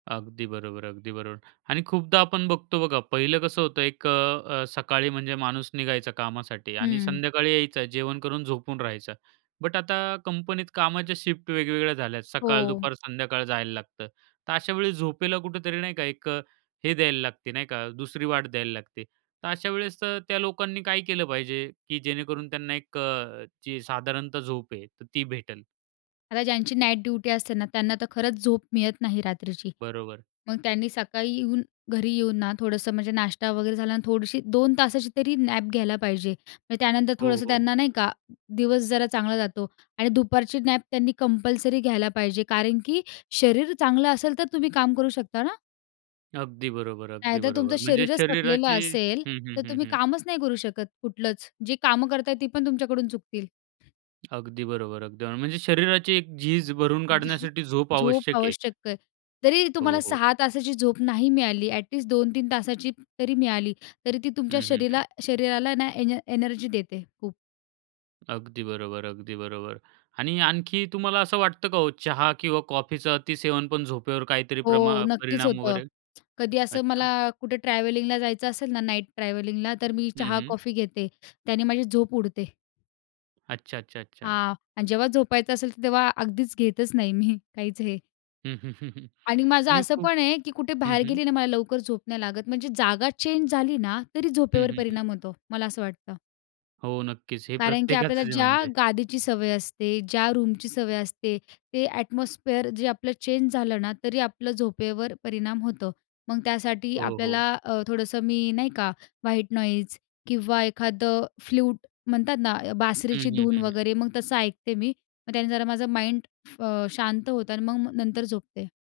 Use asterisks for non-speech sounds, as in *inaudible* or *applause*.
अगदी बरोबर, अगदी बरोबर आणि खूपदा आपण बघतो बघा, पहिलं कसं होतं एक अ, अ, सकाळी म्हणजे माणूस निघायचा कामासाठी आणि हम्म. संध्याकाळी यायचा, जेवण करून झोपून राहायचा. बट आता कंपनीत कामाच्या शिफ्ट वेगवेगळ्या झाल्या. सकाळ, हो. दुपार, संध्याकाळ जायला लागतं, तर अशा वेळी झोपेला कुठेतरी नाही का, एक हे द्यायला लागते नाही का, दुसरी वाट द्यायला लागते. तर अशा वेळेस अ, त्या लोकांनी काय केलं पाहिजे, की जेणेकरून त्यांना एक अ, ची साधारणतः झोप आहे तर ती भेटेल? आता ज्यांची नाईट ड्युटी असते ना, त्यांना तर खरंच झोप मिळत नाही रात्रीची. बरोबर. मग त्यांनी सकाळी येऊन, घरी येऊन ना, थोडंसं म्हणजे नाश्ता वगैरे झाला, आणि थोडीशी 2 तासाची तरी नॅप घ्यायला पाहिजे. मग त्यानंतर हो, थोडंसं हो. त्यांना नाही का, दिवस जरा चांगला जातो आणि दुपारची नॅप त्यांनी कंपल्सरी घ्यायला पाहिजे कारण, की शरीर चांगलं असेल, तर तुम्ही काम करू शकता ना. अगदी बरोबर, अगदी नाहीतर तुमचं बरोबर. म्हणजे शरीरच थकलेलं शरीराची असेल, हं, हं, तर हं, तुम्ही हं. कामच नाही करू शकत कुठलंच. जी कामं करतायेत, ती पण तुमच्याकडून चुकतील. अगदी बरोबर, अगदी म्हणजे शरीराची एक झीज भरून जाह काढण्यासाठी झोप झोप आवश्यक आहे. आवश्यक आहे, जरी तुम्हाला हो, हो. 6 तासाची झोप नाही मिळाली, ॲट लिस्ट 2-3 तासाची तरी मिळाली, तरी ती तुमच्या हं, हं, हं. शरीरा शरीराला ना एन एनर्जी देते खूप. अगदी बरोबर, अगदी बरोबर. आणि आणखी तुम्हाला असं वाटतं का हो, चहा किंवा कॉफीचा अतिसेवन पण झोपेवर काहीतरी हो, प्रणा नक्कीच परिणाम होतं. वगैरे कधी असं मला अच्छा. कुठे ट्रॅव्हलिंगला जायचं असेल ना, नाईट ट्रॅव्हलिंगला, तर मी हं, चहा, हं. कॉफी घेते, त्याने माझी झोप उडते. अच्छा, अच्छा, अच्छा. हां आणि जेव्हा झोपायचं असेल, तर तेव्हा अगदीच घेतच नाही, मी काहीच हे. *chuckles* आणि माझं आणि असं खूप पण आहे, की कुठे हं, बाहेर हं. गेली ना, मला लवकर झोप नाही लागत, म्हणजे जागा चेंज झाली ना, तरी हं, झोपेवर हं, हं. परिणाम होतो, मला असं वाटतं. हो, नक्कीच, हे कारण की आपल्याला प्रत्येकाचच आहे ज्या म्हणजे. गादीची सवय असते, ज्या रूमची सवय असते, ते ॲटमॉस्फिअर जे आपलं चेंज झालं ना, तरी आपलं झोपेवर परिणाम होतं. मग त्यासाठी हो, हो. आपल्याला अ, थोडंसं मी नाही का, व्हाईट नॉईज किंवा एखादं फ्लूट म्हणतात ना, अ, हं, बासरीची हं, धून हं, हं. वगैरे, मग तसं ऐकते मी, मग त्याने जरा माझं माइंड फ अ, शांत होतं आणि म मग नंतर झोपते.